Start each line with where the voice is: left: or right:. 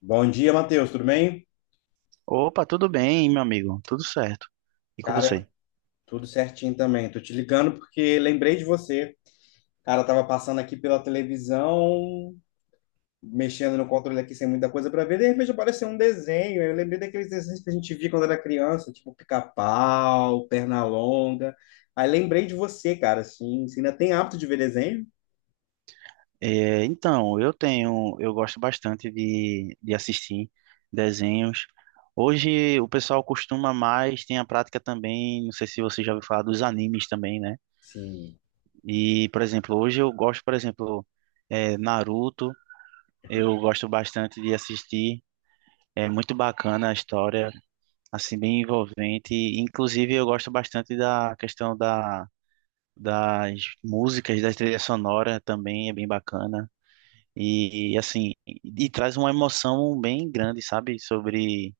left: Bom dia, Matheus, tudo bem?
right: Opa, tudo bem, meu amigo? Tudo certo. E com
left: Cara,
right: você?
left: tudo certinho também. Tô te ligando porque lembrei de você. Cara, eu tava passando aqui pela televisão, mexendo no controle aqui sem muita coisa pra ver, de repente apareceu um desenho. Eu lembrei daqueles desenhos que a gente via quando era criança, tipo Pica-Pau, Pernalonga. Aí lembrei de você, cara, assim, você ainda tem hábito de ver desenho?
right: Eu tenho, eu gosto bastante de assistir desenhos. Hoje o pessoal costuma mais, tem a prática também, não sei se você já ouviu falar dos animes também, né?
left: Sim,
right: E, por exemplo, hoje eu gosto, por exemplo, Naruto, eu gosto bastante de assistir. É muito bacana a história, assim, bem envolvente. Inclusive, eu gosto bastante da questão da das músicas, da trilha sonora também é bem bacana. E, e, assim, e, e traz uma emoção bem grande, sabe, sobre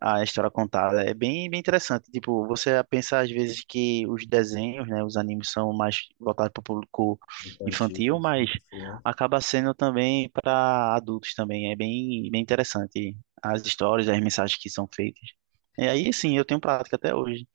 right: a história contada. É bem, bem interessante. Tipo, você pensa às vezes que os desenhos, né, os animes são mais voltados para o público
left: infantil,
right: infantil, mas
left: assim, criança.
right: acaba sendo também para adultos também. É bem, bem interessante as histórias, as mensagens que são feitas. E aí, sim, eu tenho prática até hoje.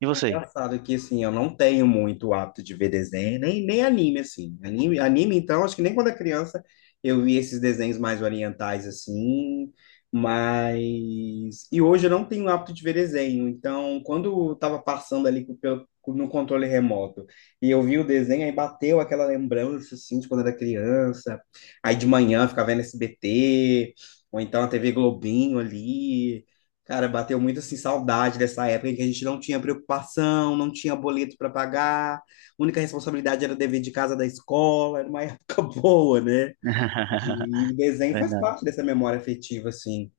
right: E
left: É
right: você?
left: engraçado que, assim, eu não tenho muito o hábito de ver desenho, nem anime, assim. Anime, então, acho que nem quando era criança eu vi esses desenhos mais orientais, assim, mas... E hoje eu não tenho o hábito de ver desenho, então, quando eu tava passando ali no controle remoto e eu vi o desenho, aí bateu aquela lembrança, assim, de quando era criança. Aí de manhã eu ficava vendo SBT, ou então a TV Globinho ali... Cara, bateu muito assim saudade dessa época em que a gente não tinha preocupação, não tinha boleto para pagar, a única responsabilidade era o dever de casa da escola. Era uma época boa, né? E desenho faz
right: Verdade.
left: parte dessa memória afetiva, assim.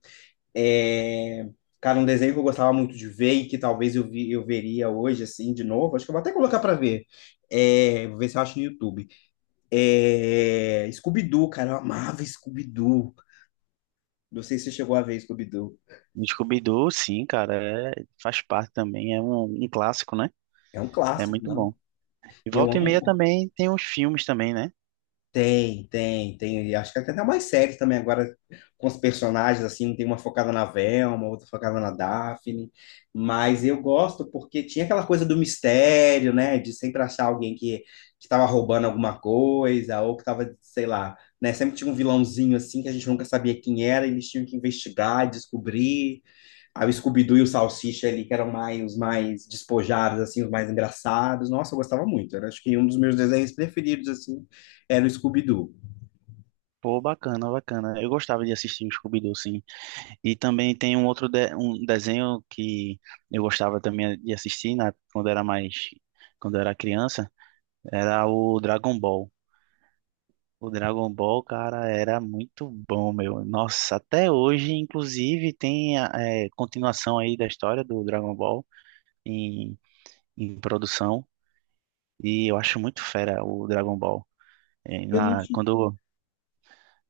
left: É, cara, um desenho que eu gostava muito de ver e que talvez eu, vi, eu veria hoje, assim, de novo, acho que eu vou até colocar para ver. É, vou ver se eu acho no YouTube. É... Scooby-Doo, cara, eu amava Scooby-Doo. Não sei se você chegou a ver Scooby-Doo.
right: Scooby-Doo, sim, cara, faz parte também, é um clássico, né?
left: É um
right: É
left: clássico,
right: muito
left: não?
right: bom. E
left: Eu
right: volta e meia
left: amo.
right: também tem os filmes também, né?
left: Tem. Acho que tem até mais séries também agora com os personagens, assim, tem uma focada na Velma, outra focada na Daphne. Mas eu gosto porque tinha aquela coisa do mistério, né? De sempre achar alguém que estava roubando alguma coisa, ou que estava, sei lá, né? Sempre tinha um vilãozinho assim que a gente nunca sabia quem era, e eles tinham que investigar, descobrir. Aí o Scooby-Doo e o Salsicha ali, que eram mais, os mais despojados, assim, os mais engraçados. Nossa, eu gostava muito. Eu acho que um dos meus desenhos preferidos, assim, era o Scooby-Doo.
right: Pô, bacana, bacana. Eu gostava de assistir o Scooby-Doo, sim. E também tem um outro um desenho que eu gostava também de assistir, né? Quando era mais, quando eu era criança, era o Dragon Ball. O Dragon Ball, cara, era muito bom, meu. Nossa, até hoje, inclusive, tem a continuação aí da história do Dragon Ball em, em produção. E eu acho muito fera o Dragon Ball. É,
left: Eu não
right: na,
left: tinha...
right: quando,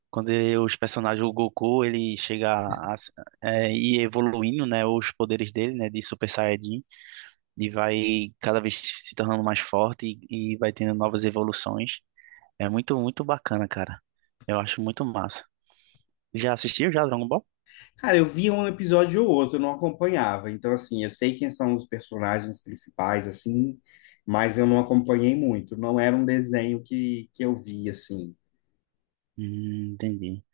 right: quando os personagens, o Goku, ele chega a, ir evoluindo, né, os poderes dele, né, de Super Saiyajin, e vai cada vez se tornando mais forte e vai tendo novas evoluções. É muito, muito bacana, cara. Eu acho muito massa. Já assistiu já Dragon Ball?
left: Cara, eu via um episódio ou outro, eu não acompanhava. Então, assim, eu sei quem são os personagens principais, assim, mas eu não acompanhei muito. Não era um desenho que eu via, assim.
right: Entendi.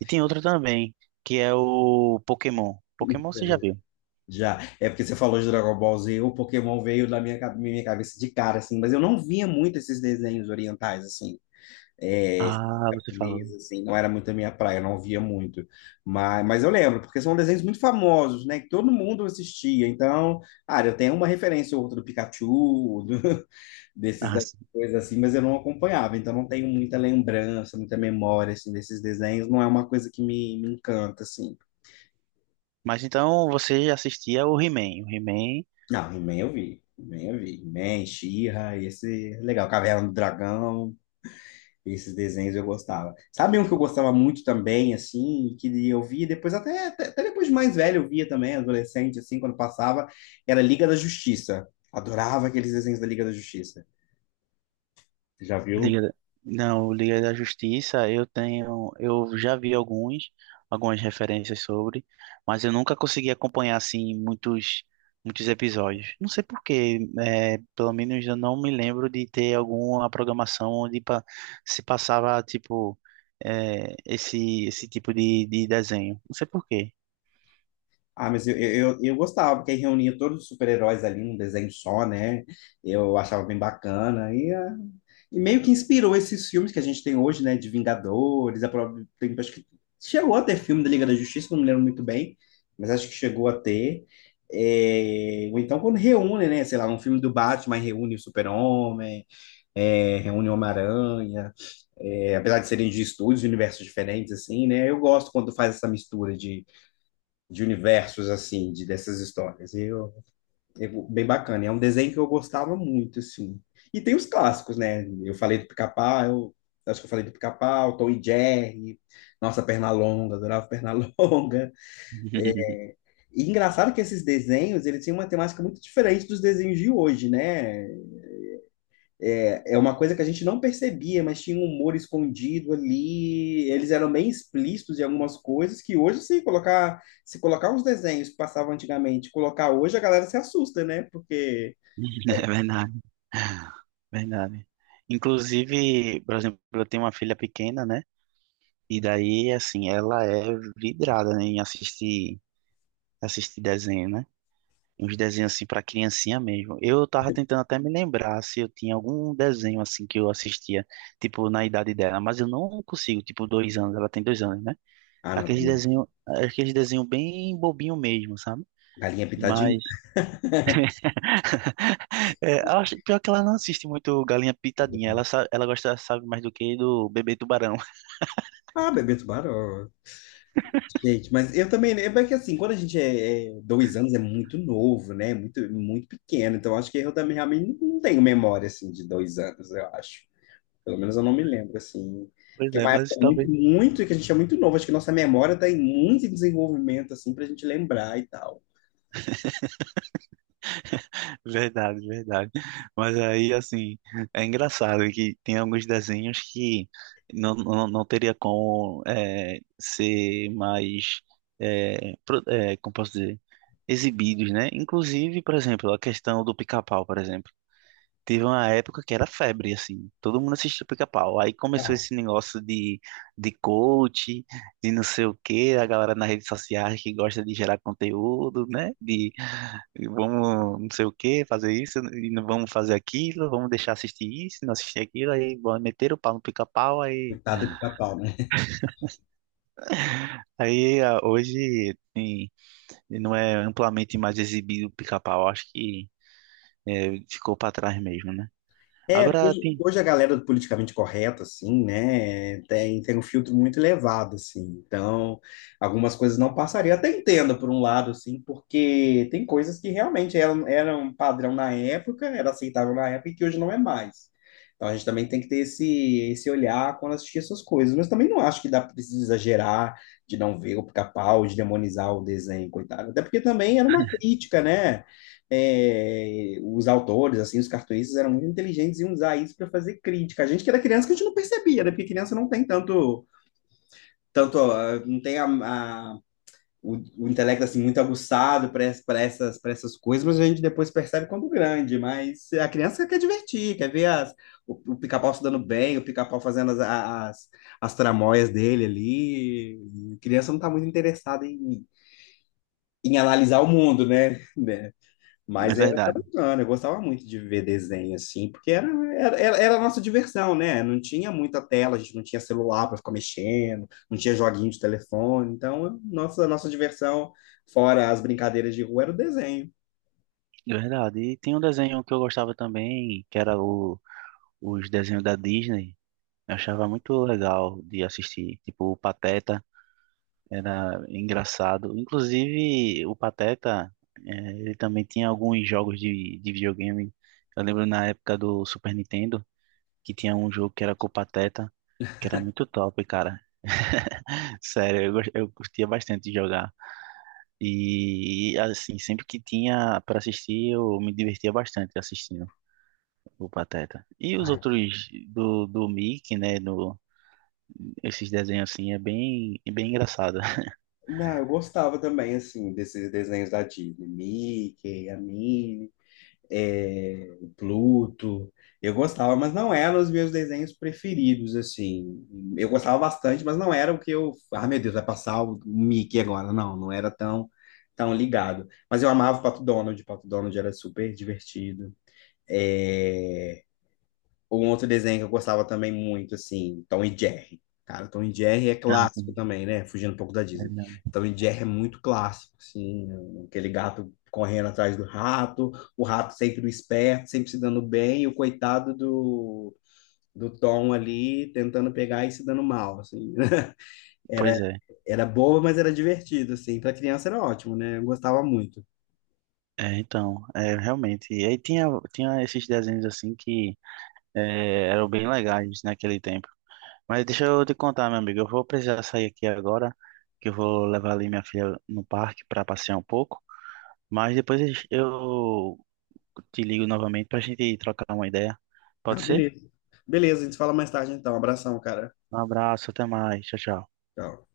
right: E tem outra também, que é o Pokémon. Pokémon você já viu?
left: Já. É porque você falou de Dragon Ball Z, o Pokémon veio na minha, minha cabeça de cara, assim, mas eu não via muito esses desenhos orientais, assim. É,
right: Ah, você falou.
left: japonesa, assim, não era muito a minha praia, eu não via muito. Mas eu lembro, porque são desenhos muito famosos, né? Que todo mundo assistia. Então, ah, eu tenho uma referência ou outra do Pikachu, desses
right: Ah, sim.
left: coisas assim, mas eu não acompanhava, então não tenho muita lembrança, muita memória, assim, desses desenhos. Não é uma coisa que me encanta, assim.
right: Mas então você já assistia o He-Man. O He-Man
left: Não, He-Man eu vi. He-Man eu vi. He-Man, She-Ra, esse... é legal, Caverna do Dragão. Esses desenhos eu gostava. Sabe um que eu gostava muito também, assim, que eu via depois, até depois de mais velho eu via também, adolescente, assim, quando passava, era Liga da Justiça. Adorava aqueles desenhos da Liga da Justiça. Você já viu?
right: Liga, da- não, Liga da Justiça, eu tenho, eu já vi alguns, algumas referências sobre, mas eu nunca consegui acompanhar assim muitos, muitos episódios. Não sei por quê, pelo menos eu não me lembro de ter alguma programação onde se passava tipo esse tipo de desenho. Não sei por quê.
left: Ah, mas eu gostava, porque aí reunia todos os super-heróis ali num desenho só, né? Eu achava bem bacana. E, ah, e meio que inspirou esses filmes que a gente tem hoje, né? De Vingadores, a própria, tem, acho que chegou a ter filme da Liga da Justiça, não me lembro muito bem, mas acho que chegou a ter. É, ou então quando reúne, né? Sei lá, um filme do Batman reúne o Super-Homem, é, reúne o Homem-Aranha. É, apesar de serem de estúdios, de universos diferentes, assim, né? Eu gosto quando faz essa mistura de universos, assim, de, dessas histórias. É bem bacana. É um desenho que eu gostava muito, assim. E tem os clássicos, né? Eu falei do Pica-Pau, eu acho que eu falei do Pica-Pau, Tom e Jerry, nossa, Pernalonga, adorava Pernalonga. E engraçado que esses desenhos, eles tinham uma temática muito diferente dos desenhos de hoje, né? É, é uma coisa que a gente não percebia, mas tinha um humor escondido ali. Eles eram bem explícitos em algumas coisas que hoje, se colocar, se colocar os desenhos que passavam antigamente, colocar hoje, a galera se assusta, né? Porque.
right: É verdade, verdade. Inclusive, por exemplo, eu tenho uma filha pequena, né? E daí, assim, ela é vidrada, né, em assistir, assistir desenho, né? Uns desenhos, assim, pra criancinha mesmo. Eu tava tentando até me lembrar se eu tinha algum desenho, assim, que eu assistia, tipo, na idade dela, mas eu não consigo, tipo, dois anos, ela tem dois anos, né?
left: Ah, não, também.
right: Aqueles desenho bem bobinho mesmo, sabe?
left: Galinha pitadinha.
right: Mas, eu acho, pior que ela não assiste muito Galinha Pitadinha, ela, ela gosta, sabe, mais do que do Bebê Tubarão.
left: Ah, bebê tubarão. Gente, mas eu também. Né, é que assim, quando a gente é, é dois anos, é muito novo, né? Muito pequeno. Então, acho que eu também realmente não tenho memória assim de dois anos, eu acho. Pelo menos eu não me lembro, assim.
right: Pois
left: Que é
right: é,
left: uma
right: mas
left: época
right: talvez
left: que a gente é muito novo. Acho que nossa memória está em muito desenvolvimento, assim, para a gente lembrar e tal.
right: verdade, verdade. Mas aí, assim, é engraçado que tem alguns desenhos que não teria como ser mais, como posso dizer, exibidos, né? Inclusive, por exemplo, a questão do pica-pau, por exemplo. Teve uma época que era febre, assim. Todo mundo assistia Pica-Pau. Aí começou
left: Tal.
right: esse negócio de coach, de não sei o quê, a galera nas redes sociais que gosta de gerar conteúdo, né? De vamos não sei o quê, fazer isso, e não vamos fazer aquilo, vamos deixar assistir isso, não assistir aquilo. Aí bom, meteram o pau no Pica-Pau, aí
left: Coitado do pica-pau, né?
right: Hoje não é amplamente mais exibido o pica-pau, acho que ficou para trás mesmo, né?
left: É,
right: Agora
left: hoje,
right: tem,
left: hoje a galera do politicamente correto, assim, né, tem um filtro muito elevado, assim, então algumas coisas não passariam. Até entendo, por um lado, assim, porque tem coisas que realmente eram padrão na época, era aceitável na época e que hoje não é mais. Então a gente também tem que ter esse olhar quando assistir essas coisas, mas também não acho que dá precisa exagerar de não ver o pica-pau, de demonizar o desenho, coitado. Até porque também era uma crítica, né? É, os autores, assim, os cartunistas eram muito inteligentes e iam usar isso para fazer crítica. A gente que era criança que a gente não percebia, né? Porque criança não tem tanto, tanto ah, não tem o intelecto assim muito aguçado para para essas coisas, mas a gente depois percebe quando grande. Mas a criança quer divertir, quer ver as, o pica-pau se dando bem, o pica-pau fazendo as tramóias dele ali. A criança não está muito interessada em analisar o mundo, né? Né?
right: é
left: Mas era, era
right: verdade.
left: bacana, eu gostava muito de ver desenho assim, porque era era a nossa diversão, né? Não tinha muita tela, a gente não tinha celular para ficar mexendo, não tinha joguinho de telefone, então a nossa diversão, fora as brincadeiras de rua, era o desenho.
right: É verdade. E tem um desenho que eu gostava também, que era os desenhos da Disney. Eu achava muito legal de assistir. Tipo, o Pateta era engraçado. Inclusive, o Pateta, ele também tinha alguns jogos de videogame. Eu lembro na época do Super Nintendo, que tinha um jogo que era com o Pateta, que era muito top, cara. Sério, eu, eu curtia bastante de jogar. E, assim, sempre que tinha para assistir, eu me divertia bastante assistindo. O Pateta. E os
left: Ai,
right: outros do, do Mickey, né? No, esses desenhos assim é bem, bem engraçado.
left: não, eu gostava também, assim, desses desenhos da Disney, Mickey, a Minnie. É, o Pluto. Eu gostava, mas não eram os meus desenhos preferidos, assim. Eu gostava bastante, mas não era o que eu. Ah, meu Deus, vai passar o Mickey agora. Não, não era tão ligado. Mas eu amava o Pato Donald era super divertido. É, um outro desenho que eu gostava também muito, assim, Tom e Jerry. Cara, Tom e Jerry é
right: Não,
left: clássico também, né? Fugindo um pouco da
right: é,
left: Disney.
right: não.
left: Tom e Jerry é muito clássico, assim, né? Aquele gato correndo atrás do rato, o rato sempre o esperto, sempre se dando bem, e o coitado do Tom ali tentando pegar e se dando mal, assim. Era,
right: Pois é.
left: era boa, mas era divertido, assim. Pra criança era ótimo, né? Eu gostava muito.
right: Realmente. E aí tinha, tinha esses desenhos assim que eram bem legais naquele tempo. Mas deixa eu te contar, meu amigo. Eu vou precisar sair aqui agora, que eu vou levar ali minha filha no parque para passear um pouco. Mas depois eu te ligo novamente para a gente trocar uma ideia.
left: Ah,
right: Pode ser?
left: beleza. Beleza, a gente se fala mais tarde então. Abração, cara.
right: Um abraço, até mais. Tchau, tchau.
left: Tchau.